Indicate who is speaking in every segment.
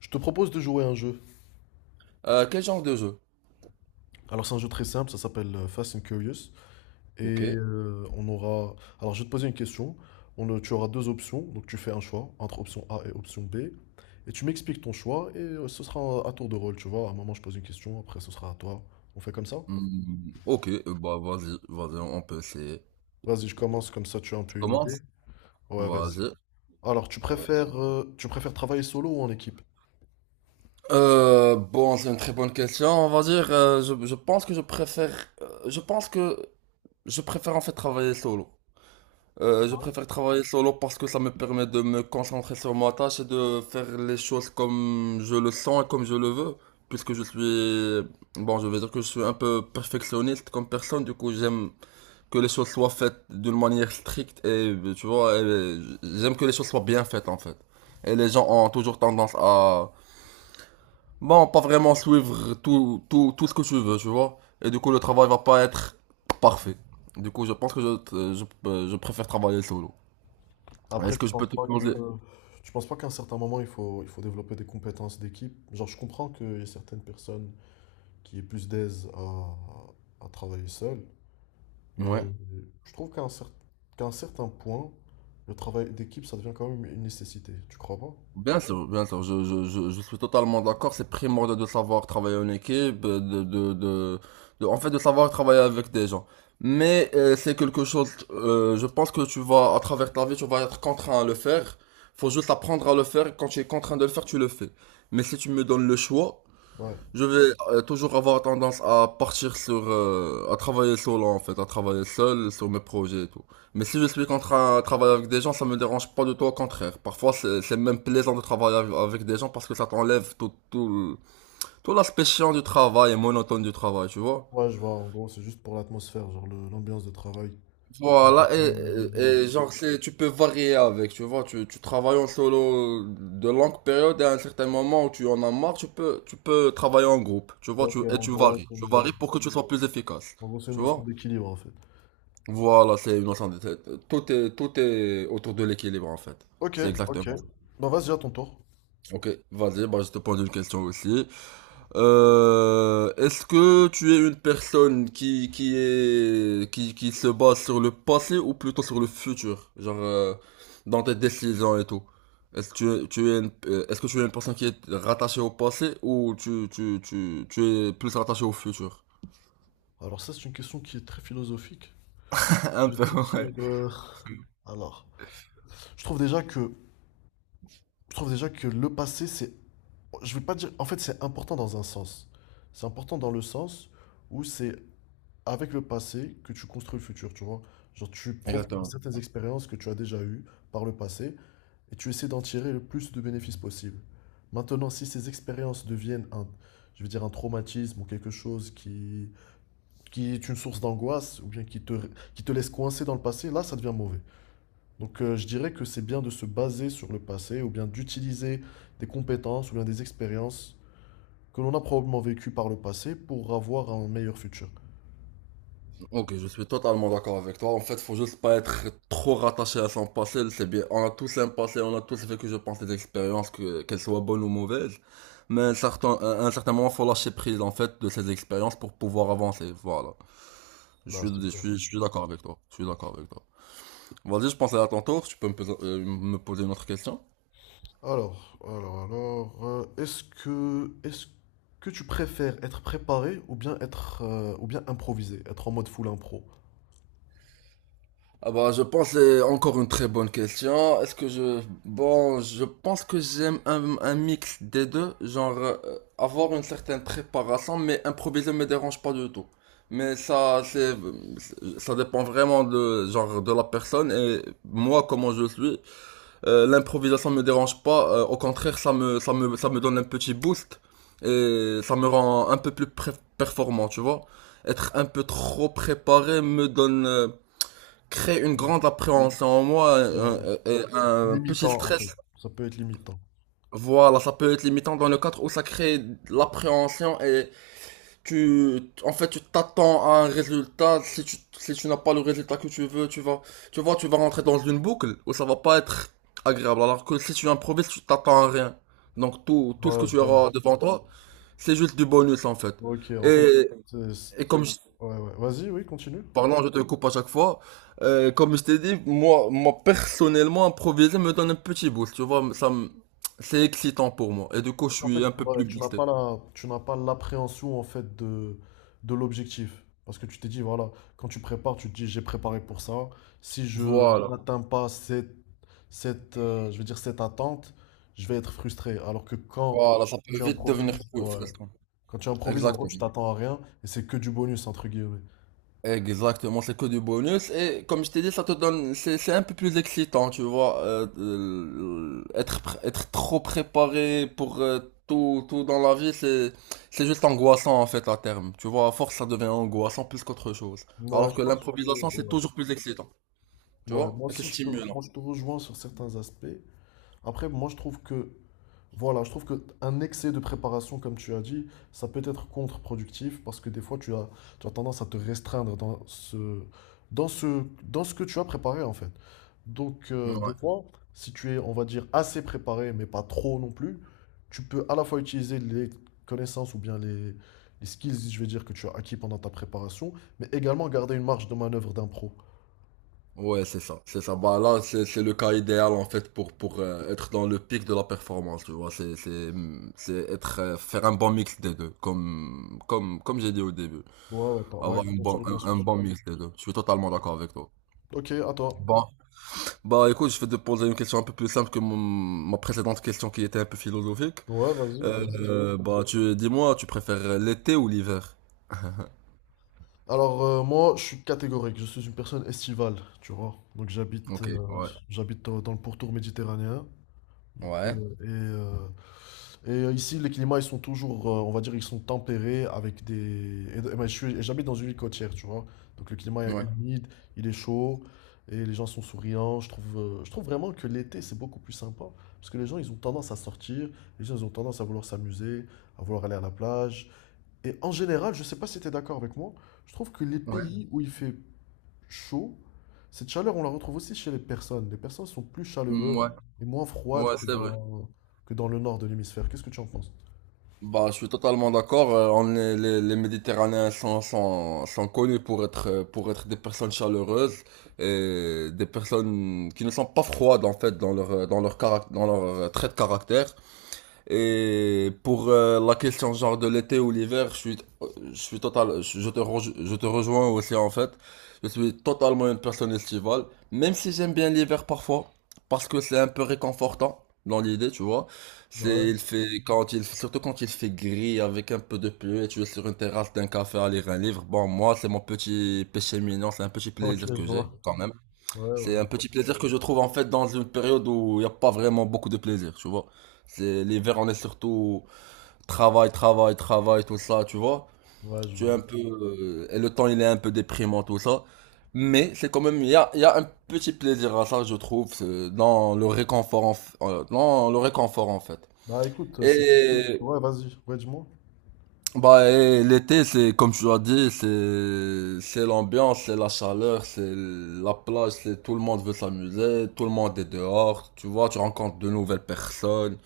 Speaker 1: Je te propose de jouer à un jeu.
Speaker 2: Quel genre de jeu?
Speaker 1: Alors c'est un jeu très simple, ça s'appelle Fast and Curious.
Speaker 2: Ok.
Speaker 1: Et on aura... Alors je vais te poser une question. Tu auras deux options, donc tu fais un choix entre option A et option B. Et tu m'expliques ton choix et ce sera à tour de rôle, tu vois. À un moment je pose une question, après ce sera à toi. On fait comme ça?
Speaker 2: Hmm, ok, bah vas-y, vas-y, on peut essayer.
Speaker 1: Vas-y, je commence comme ça, tu as un
Speaker 2: Tu
Speaker 1: peu une idée.
Speaker 2: commences?
Speaker 1: Ouais, vas-y.
Speaker 2: Vas-y.
Speaker 1: Alors
Speaker 2: Allez.
Speaker 1: tu préfères travailler solo ou en équipe?
Speaker 2: Bon, c'est une très bonne question. On va dire, je pense que je préfère en fait travailler solo. Je préfère travailler solo parce que ça me permet de me concentrer sur ma tâche et de faire les choses comme je le sens et comme je le veux. Puisque je suis, bon, je vais dire que je suis un peu perfectionniste comme personne, du coup j'aime que les choses soient faites d'une manière stricte et, tu vois, j'aime que les choses soient bien faites en fait. Et les gens ont toujours tendance à, bon, pas vraiment suivre tout, tout, tout ce que tu veux, tu vois. Et du coup, le travail va pas être parfait. Du coup, je pense que je préfère travailler solo.
Speaker 1: Après,
Speaker 2: Est-ce que
Speaker 1: tu
Speaker 2: je peux
Speaker 1: penses
Speaker 2: te
Speaker 1: pas
Speaker 2: poser,
Speaker 1: que... Tu penses pas qu'à un certain moment, il faut développer des compétences d'équipe? Genre, je comprends qu'il y a certaines personnes qui est plus d'aise à travailler seul. Mais
Speaker 2: ouais.
Speaker 1: je trouve qu'à un certain point, le travail d'équipe, ça devient quand même une nécessité, tu crois pas?
Speaker 2: Bien sûr, je suis totalement d'accord. C'est primordial de savoir travailler en équipe, en fait, de savoir travailler avec des gens. Mais c'est quelque chose, je pense que tu vas, à travers ta vie, tu vas être contraint à le faire. Faut juste apprendre à le faire. Quand tu es contraint de le faire, tu le fais. Mais si tu me donnes le choix,
Speaker 1: Ouais.
Speaker 2: je vais toujours avoir tendance à partir sur, à travailler solo en fait, à travailler seul sur mes projets et tout. Mais si je suis contre à travailler avec des gens, ça me dérange pas du tout, au contraire. Parfois, c'est même plaisant de travailler avec des gens parce que ça t'enlève tout, tout, tout l'aspect chiant du travail et monotone du travail, tu vois.
Speaker 1: Ouais, je vois, en gros, c'est juste pour l'atmosphère, genre l'ambiance de travail. Un peu
Speaker 2: Voilà,
Speaker 1: plus légère.
Speaker 2: et- genre, c'est, tu peux varier avec, tu vois, tu travailles en solo de longues périodes et à un certain moment où tu en as marre, tu peux travailler en groupe, tu vois, tu,
Speaker 1: Ok,
Speaker 2: et
Speaker 1: en gros, c'est
Speaker 2: tu
Speaker 1: une,
Speaker 2: varies pour que tu sois plus efficace,
Speaker 1: En gros, c'est une
Speaker 2: tu vois.
Speaker 1: notion d'équilibre en fait.
Speaker 2: Voilà, c'est une notion de, tout est autour de l'équilibre en fait,
Speaker 1: Ok,
Speaker 2: c'est
Speaker 1: ok.
Speaker 2: exactement ça.
Speaker 1: Ben vas-y, à ton tour.
Speaker 2: Ok, vas-y, bah, je te pose une question aussi. Est-ce que tu es une personne qui est qui se base sur le passé ou plutôt sur le futur, genre dans tes décisions et tout? Est-ce que tu es, est-ce que tu es une personne qui est rattachée au passé ou tu es plus rattaché au futur?
Speaker 1: Alors ça, c'est une question qui est très philosophique.
Speaker 2: Un
Speaker 1: Je vais
Speaker 2: peu,
Speaker 1: te dire...
Speaker 2: ouais.
Speaker 1: Alors, je trouve déjà que, je trouve déjà que le passé, c'est... Je vais pas dire. En fait, c'est important dans un sens. C'est important dans le sens où c'est avec le passé que tu construis le futur, tu vois. Genre, tu profites de
Speaker 2: Exactement.
Speaker 1: certaines expériences que tu as déjà eues par le passé et tu essaies d'en tirer le plus de bénéfices possible. Maintenant, si ces expériences deviennent un, je veux dire, un traumatisme ou quelque chose qui est une source d'angoisse ou bien qui te laisse coincé dans le passé, là, ça devient mauvais. Donc, je dirais que c'est bien de se baser sur le passé ou bien d'utiliser des compétences ou bien des expériences que l'on a probablement vécu par le passé pour avoir un meilleur futur.
Speaker 2: Ok, je suis totalement d'accord avec toi. En fait, faut juste pas être trop rattaché à son passé. C'est bien. On a tous un passé, on a tous vécu, je pense, des expériences, que, qu'elles soient bonnes ou mauvaises. Mais un certain, à un certain moment, faut lâcher prise, en fait, de ces expériences pour pouvoir avancer. Voilà.
Speaker 1: Bah, c'est clair.
Speaker 2: Je suis d'accord avec toi. Je suis d'accord avec toi. Vas-y, je pense à ton tour. Tu peux me, me poser une autre question?
Speaker 1: Alors, est-ce que tu préfères être préparé ou bien être, ou bien improviser, être en mode full impro?
Speaker 2: Ah bah je pense c'est encore une très bonne question. Est-ce que je bon je pense que j'aime un mix des deux, genre avoir une certaine préparation mais improviser me dérange pas du tout. Mais ça c'est ça dépend vraiment de genre de la personne et moi comment je suis, l'improvisation me dérange pas, au contraire ça me donne un petit boost et ça me rend un peu plus performant, tu vois. Être un peu trop préparé me donne crée une grande appréhension en moi,
Speaker 1: Ouais, c'est
Speaker 2: un- un petit
Speaker 1: limitant en fait.
Speaker 2: stress.
Speaker 1: Ça peut être limitant.
Speaker 2: Voilà, ça peut être limitant dans le cadre où ça crée l'appréhension et tu, en fait, tu t'attends à un résultat. Si tu, si tu n'as pas le résultat que tu veux, tu vas, tu vois, tu vas rentrer dans une boucle où ça va pas être agréable. Alors que si tu improvises, tu t'attends à rien. Donc tout, tout ce que
Speaker 1: Ouais, je
Speaker 2: tu
Speaker 1: vois.
Speaker 2: auras devant toi, c'est juste du bonus en fait.
Speaker 1: Ok, en fait,
Speaker 2: Et,
Speaker 1: c'est- c'est-
Speaker 2: et comme je
Speaker 1: ouais, ouais. Vas-y, oui, continue.
Speaker 2: Pardon, je te coupe à chaque fois. Comme je t'ai dit, moi, moi personnellement, improviser me donne un petit boost. Tu vois, c'est excitant pour moi. Et du coup, je
Speaker 1: Parce qu'en fait,
Speaker 2: suis un peu
Speaker 1: ouais,
Speaker 2: plus boosté.
Speaker 1: tu n'as pas l'appréhension en fait de l'objectif. Parce que tu t'es dit, voilà, quand tu prépares, tu te dis, j'ai préparé pour ça. Si je
Speaker 2: Voilà,
Speaker 1: n'atteins pas je veux dire, cette attente, je vais être frustré. Alors que
Speaker 2: voilà, ça peut
Speaker 1: tu
Speaker 2: vite devenir
Speaker 1: improvises,
Speaker 2: cool,
Speaker 1: ouais,
Speaker 2: fresque.
Speaker 1: quand tu improvises, en gros, tu
Speaker 2: Exactement.
Speaker 1: t'attends à rien et c'est que du bonus, entre guillemets.
Speaker 2: Exactement, c'est que du bonus. Et comme je t'ai dit, ça te donne, c'est un peu plus excitant, tu vois, être, être trop préparé pour tout, tout dans la vie, c'est juste angoissant en fait à terme. Tu vois, à force, ça devient angoissant plus qu'autre chose.
Speaker 1: Ouais,
Speaker 2: Alors
Speaker 1: je
Speaker 2: que
Speaker 1: pense que,
Speaker 2: l'improvisation, c'est
Speaker 1: ouais.
Speaker 2: toujours plus excitant, tu
Speaker 1: Ouais,
Speaker 2: vois,
Speaker 1: moi
Speaker 2: et c'est
Speaker 1: aussi,
Speaker 2: stimulant.
Speaker 1: moi, je te rejoins sur certains aspects. Après, moi, je trouve que... Voilà, je trouve qu'un excès de préparation, comme tu as dit, ça peut être contre-productif parce que des fois, tu as tendance à te restreindre dans ce que tu as préparé en fait. Donc, des
Speaker 2: Ouais.
Speaker 1: fois, si tu es, on va dire, assez préparé, mais pas trop non plus, tu peux à la fois utiliser les connaissances ou bien les skills, je vais dire, que tu as acquis pendant ta préparation, mais également garder une marge de manœuvre d'impro.
Speaker 2: Ouais, c'est ça, c'est ça. Bah là, c'est le cas idéal en fait pour être dans le pic de la performance, tu vois. C'est être faire un bon mix des deux, comme j'ai dit au début,
Speaker 1: Ouais, ouais, pas, ouais,
Speaker 2: avoir un
Speaker 1: on se
Speaker 2: bon
Speaker 1: rejoint
Speaker 2: un,
Speaker 1: sur
Speaker 2: un
Speaker 1: ce
Speaker 2: bon
Speaker 1: point.
Speaker 2: mix des deux. Je suis totalement d'accord avec toi.
Speaker 1: Ok, à toi.
Speaker 2: Bon, bah écoute, je vais te poser une question un peu plus simple que mon, ma précédente question qui était un peu philosophique.
Speaker 1: Ouais, vas-y, vas-y.
Speaker 2: Bah tu dis-moi, tu préfères l'été ou l'hiver?
Speaker 1: Alors moi, je suis catégorique, je suis une personne estivale, tu vois. Donc j'habite
Speaker 2: Ok, ouais,
Speaker 1: j'habite dans, dans le pourtour méditerranéen. Donc,
Speaker 2: ouais,
Speaker 1: et ici, les climats, ils sont toujours, on va dire, ils sont tempérés avec des... et moi, et j'habite dans une ville côtière, tu vois. Donc le climat est
Speaker 2: ouais,
Speaker 1: humide, il est chaud, et les gens sont souriants. Je trouve vraiment que l'été, c'est beaucoup plus sympa. Parce que les gens, ils ont tendance à sortir, les gens, ils ont tendance à vouloir s'amuser, à vouloir aller à la plage. Et en général, je sais pas si tu es d'accord avec moi, je trouve que les
Speaker 2: ouais,
Speaker 1: pays où il fait chaud, cette chaleur, on la retrouve aussi chez les personnes. Les personnes sont plus
Speaker 2: Mm,
Speaker 1: chaleureuses
Speaker 2: ouais,
Speaker 1: et moins froides
Speaker 2: ouais, c'est vrai.
Speaker 1: que dans le nord de l'hémisphère. Qu'est-ce que tu en penses?
Speaker 2: Bah, je suis totalement d'accord. Les Méditerranéens sont connus pour être des personnes chaleureuses et des personnes qui ne sont pas froides en fait dans leur, dans leur, dans leur trait de caractère. Et pour la question genre de l'été ou l'hiver, je suis total, je te, rej- je te rejoins aussi en fait. Je suis totalement une personne estivale, même si j'aime bien l'hiver parfois, parce que c'est un peu réconfortant dans l'idée, tu vois.
Speaker 1: Ouais,
Speaker 2: C'est, il fait quand il, surtout quand il fait gris avec un peu de pluie et tu es sur une terrasse d'un café à lire un livre. Bon, moi, c'est mon petit péché mignon, c'est un petit
Speaker 1: ok,
Speaker 2: plaisir
Speaker 1: je
Speaker 2: que j'ai
Speaker 1: vois.
Speaker 2: quand même.
Speaker 1: Ouais, ouais,
Speaker 2: C'est un
Speaker 1: ouais.
Speaker 2: petit plaisir que je trouve en fait dans une période où il n'y a pas vraiment beaucoup de plaisir, tu vois. C'est l'hiver, on est surtout travail, travail, travail, tout ça, tu vois.
Speaker 1: Ouais, je
Speaker 2: Tu es un
Speaker 1: vois.
Speaker 2: peu et le temps il est un peu déprimant tout ça, mais c'est quand même il y a un petit plaisir à ça, je trouve, c'est dans le réconfort dans le réconfort en fait.
Speaker 1: Bah écoute, c'est...
Speaker 2: Et
Speaker 1: Ouais, vas-y, ouais, dis-moi.
Speaker 2: Bah, et l'été, c'est comme tu as dit, c'est l'ambiance, c'est la chaleur, c'est la plage, c'est tout le monde veut s'amuser, tout le monde est dehors, tu vois, tu rencontres de nouvelles personnes.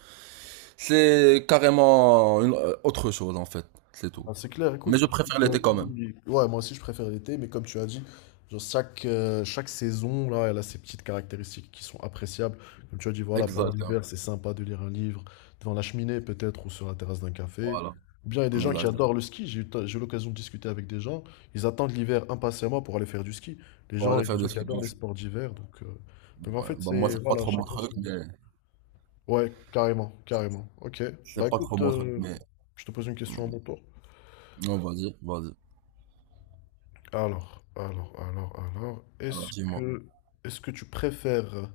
Speaker 2: C'est carrément une autre chose en fait, c'est tout.
Speaker 1: Ah, c'est clair,
Speaker 2: Mais je
Speaker 1: écoute, comme
Speaker 2: préfère
Speaker 1: tu as
Speaker 2: l'été quand même.
Speaker 1: dit, ouais, moi aussi je préfère l'été, mais comme tu as dit, genre chaque saison, là, elle a ses petites caractéristiques qui sont appréciables. Comme tu as dit, voilà, pendant
Speaker 2: Exactement.
Speaker 1: l'hiver, c'est sympa de lire un livre devant la cheminée, peut-être, ou sur la terrasse d'un café.
Speaker 2: Voilà.
Speaker 1: Ou bien, il y a des gens qui
Speaker 2: Exact.
Speaker 1: adorent le ski. J'ai eu l'occasion de discuter avec des gens. Ils attendent l'hiver impatiemment pour aller faire du ski. Les
Speaker 2: Pour
Speaker 1: gens, il
Speaker 2: aller
Speaker 1: y a des
Speaker 2: faire
Speaker 1: gens
Speaker 2: des
Speaker 1: qui
Speaker 2: skis.
Speaker 1: adorent les sports d'hiver. Donc, en
Speaker 2: Ouais.
Speaker 1: fait,
Speaker 2: Bah moi
Speaker 1: c'est,
Speaker 2: c'est pas
Speaker 1: voilà,
Speaker 2: trop mon
Speaker 1: chacun
Speaker 2: truc,
Speaker 1: son.
Speaker 2: mais
Speaker 1: Ouais, carrément, carrément. Ok. Bah,
Speaker 2: c'est pas trop
Speaker 1: écoute,
Speaker 2: mon truc, mais
Speaker 1: je te pose une question à
Speaker 2: mm,
Speaker 1: mon tour.
Speaker 2: non, vas-y, vas-y.
Speaker 1: Alors,
Speaker 2: Alors dis-moi.
Speaker 1: est-ce que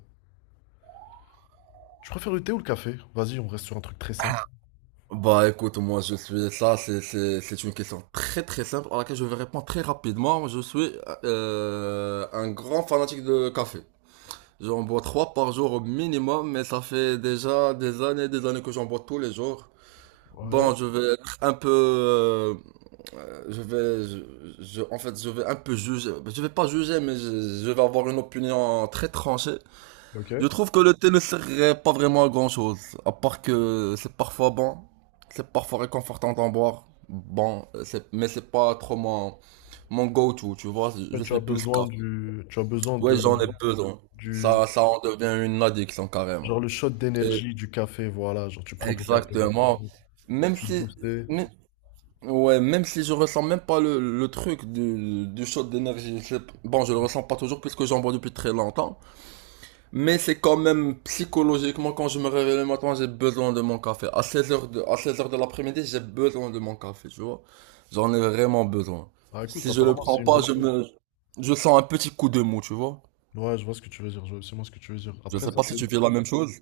Speaker 1: tu préfères le thé ou le café? Vas-y, on reste sur un truc très simple.
Speaker 2: Bah écoute, moi je suis ça, c'est une question très très simple à laquelle je vais répondre très rapidement. Je suis un grand fanatique de café. J'en bois trois par jour au minimum, mais ça fait déjà des années que j'en bois tous les jours. Bon,
Speaker 1: Ouais,
Speaker 2: je vais être un peu, je vais, je, en fait, je vais un peu juger. Je vais pas juger, mais je vais avoir une opinion très tranchée.
Speaker 1: ok.
Speaker 2: Je
Speaker 1: En
Speaker 2: trouve que le thé ne sert pas vraiment à grand chose, à part que c'est parfois bon, c'est parfois réconfortant d'en boire. Bon, mais c'est pas trop mon, mon go-to, tu vois,
Speaker 1: fait,
Speaker 2: je
Speaker 1: tu as
Speaker 2: suis plus
Speaker 1: besoin
Speaker 2: café.
Speaker 1: du, tu as besoin
Speaker 2: Ouais,
Speaker 1: de,
Speaker 2: j'en ai besoin.
Speaker 1: du,
Speaker 2: Ça en devient une addiction carrément.
Speaker 1: genre le shot
Speaker 2: Et-
Speaker 1: d'énergie du café, voilà, genre tu prends ton café, là,
Speaker 2: exactement. Même
Speaker 1: tu te
Speaker 2: si,
Speaker 1: boostes.
Speaker 2: mais- ouais, même si je ressens même pas le, le truc du shot d'énergie, bon, je le ressens pas toujours puisque j'en bois depuis très longtemps. Mais c'est quand même psychologiquement, quand je me réveille le matin, j'ai besoin de mon café. À 16h à 16h de l'après-midi, j'ai besoin de mon café, tu vois. J'en ai vraiment besoin.
Speaker 1: Ah, écoute,
Speaker 2: Si je le
Speaker 1: apparemment,
Speaker 2: prends
Speaker 1: c'est une
Speaker 2: pas,
Speaker 1: bonne
Speaker 2: je
Speaker 1: chose.
Speaker 2: me, je sens un petit coup de mou, tu vois.
Speaker 1: Ouais, je vois ce que tu veux dire, je vois absolument ce que tu veux dire.
Speaker 2: Je
Speaker 1: Après,
Speaker 2: sais
Speaker 1: ça,
Speaker 2: pas si
Speaker 1: c'est...
Speaker 2: tu vis la même chose.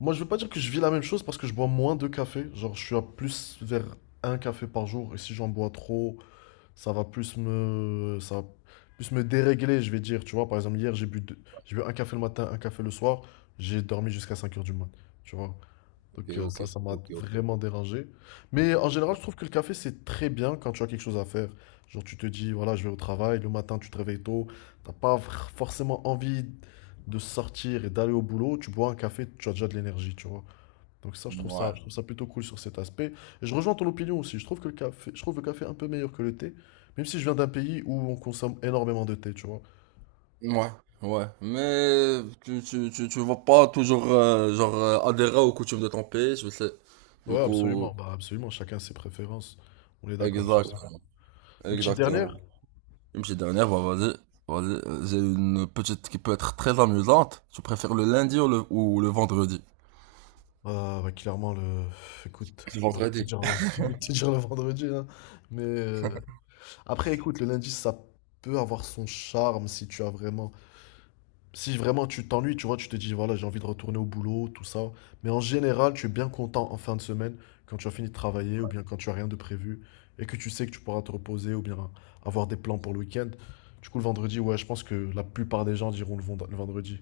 Speaker 1: Moi, je veux pas dire que je vis la même chose parce que je bois moins de café. Genre, je suis à plus vers un café par jour et si j'en bois trop, ça va plus me dérégler, je vais dire. Tu vois, par exemple, hier, j'ai bu un café le matin, un café le soir, j'ai dormi jusqu'à 5 heures du mat. Tu vois,
Speaker 2: Ok,
Speaker 1: donc
Speaker 2: ok,
Speaker 1: ça m'a
Speaker 2: ok, ok.
Speaker 1: vraiment dérangé. Mais en général,
Speaker 2: Ouais.
Speaker 1: je trouve que le café, c'est très bien quand tu as quelque chose à faire. Genre, tu te dis, voilà, je vais au travail, le matin, tu te réveilles tôt, t'as pas vr- forcément envie de sortir et d'aller au boulot, tu bois un café, tu as déjà de l'énergie, tu vois. Donc ça, je trouve ça plutôt cool sur cet aspect. Et je rejoins ton opinion aussi. Je trouve que le café, je trouve le café un peu meilleur que le thé, même si je viens d'un pays où on consomme énormément de thé, tu vois.
Speaker 2: Ouais, ouais, ouais. Mais tu vas pas toujours, genre, adhérer aux coutumes de ton pays, je sais. Du
Speaker 1: Ouais,
Speaker 2: coup,
Speaker 1: absolument. Bah, absolument. Chacun ses préférences. On est d'accord sur ça.
Speaker 2: exactement,
Speaker 1: Une petite
Speaker 2: exactement.
Speaker 1: dernière?
Speaker 2: Une petite dernière, bah, vas-y. Vas-y, j'ai une petite qui peut être très amusante. Tu préfères le lundi ou le vendredi?
Speaker 1: Bah, clairement, le... Écoute,
Speaker 2: Le
Speaker 1: j'ai envie de te
Speaker 2: vendredi.
Speaker 1: dire le, j'ai envie de te dire le vendredi, hein. Mais après, écoute, le lundi, ça peut avoir son charme si tu as vraiment... Si vraiment tu t'ennuies, tu vois, tu te dis, voilà, j'ai envie de retourner au boulot, tout ça. Mais en général, tu es bien content en fin de semaine quand tu as fini de travailler ou bien quand tu as rien de prévu et que tu sais que tu pourras te reposer ou bien avoir des plans pour le week-end. Du coup, le vendredi, ouais, je pense que la plupart des gens diront le vendredi.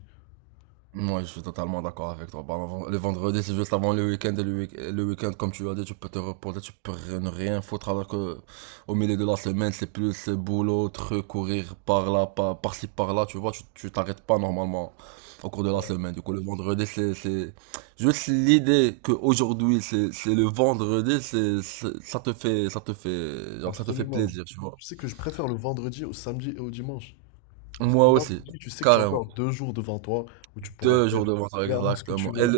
Speaker 2: Moi je suis totalement d'accord avec toi. Bah, le vendredi, c'est juste avant le week-end. Et le week-end, comme tu as dit, tu peux te reposer, tu peux rien- ne rien foutre. Alors que au milieu de la semaine, c'est plus boulot, truc, courir par là, par, par-ci, par-là. Tu vois, tu t'arrêtes pas normalement au cours de la semaine. Du coup, le vendredi, juste l'idée que aujourd'hui c'est le vendredi, ça te fait, genre, ça te fait
Speaker 1: Absolument.
Speaker 2: plaisir, tu vois.
Speaker 1: Je sais que je préfère le vendredi au samedi et au dimanche. Parce que
Speaker 2: Moi
Speaker 1: le
Speaker 2: aussi,
Speaker 1: vendredi, tu sais que tu as
Speaker 2: carrément.
Speaker 1: encore deux jours devant toi où tu pourras
Speaker 2: Deux jours
Speaker 1: faire
Speaker 2: de vendredi,
Speaker 1: clairement ce que tu
Speaker 2: exactement. Et
Speaker 1: veux.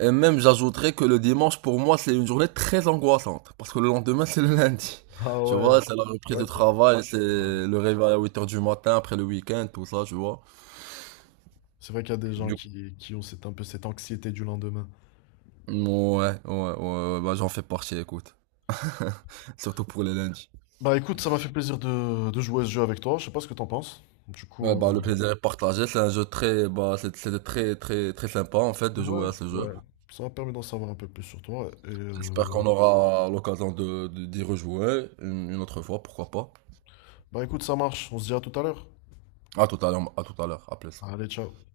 Speaker 2: Et même j'ajouterais que le dimanche pour moi c'est une journée très angoissante parce que le lendemain c'est le lundi.
Speaker 1: Ah
Speaker 2: Tu
Speaker 1: ouais,
Speaker 2: vois, c'est la
Speaker 1: c'est
Speaker 2: reprise de
Speaker 1: vrai que...
Speaker 2: travail, c'est
Speaker 1: ouais.
Speaker 2: le réveil à 8h du matin après le week-end, tout ça, tu vois.
Speaker 1: C'est vrai qu'il y a des gens
Speaker 2: Du
Speaker 1: qui ont cette, un peu cette anxiété du lendemain.
Speaker 2: coup, ouais, ouais, ouais, bah j'en fais partie, écoute. Surtout pour les lundis.
Speaker 1: Bah écoute, ça m'a fait plaisir de jouer à ce jeu avec toi. Je sais pas ce que t'en penses. Du
Speaker 2: Ouais,
Speaker 1: coup,
Speaker 2: bah le plaisir est partagé, c'est un jeu très, bah c'était très, très, très sympa en fait de jouer
Speaker 1: ouais,
Speaker 2: à ce jeu.
Speaker 1: ouais. Ça m'a permis d'en savoir un peu plus sur toi. Et
Speaker 2: J'espère qu'on aura l'occasion de, d'y rejouer une autre fois, pourquoi pas.
Speaker 1: bah écoute, ça marche. On se dit à tout à l'heure.
Speaker 2: À tout à l'heure, à tout à l'heure, à plus.
Speaker 1: Allez, ciao.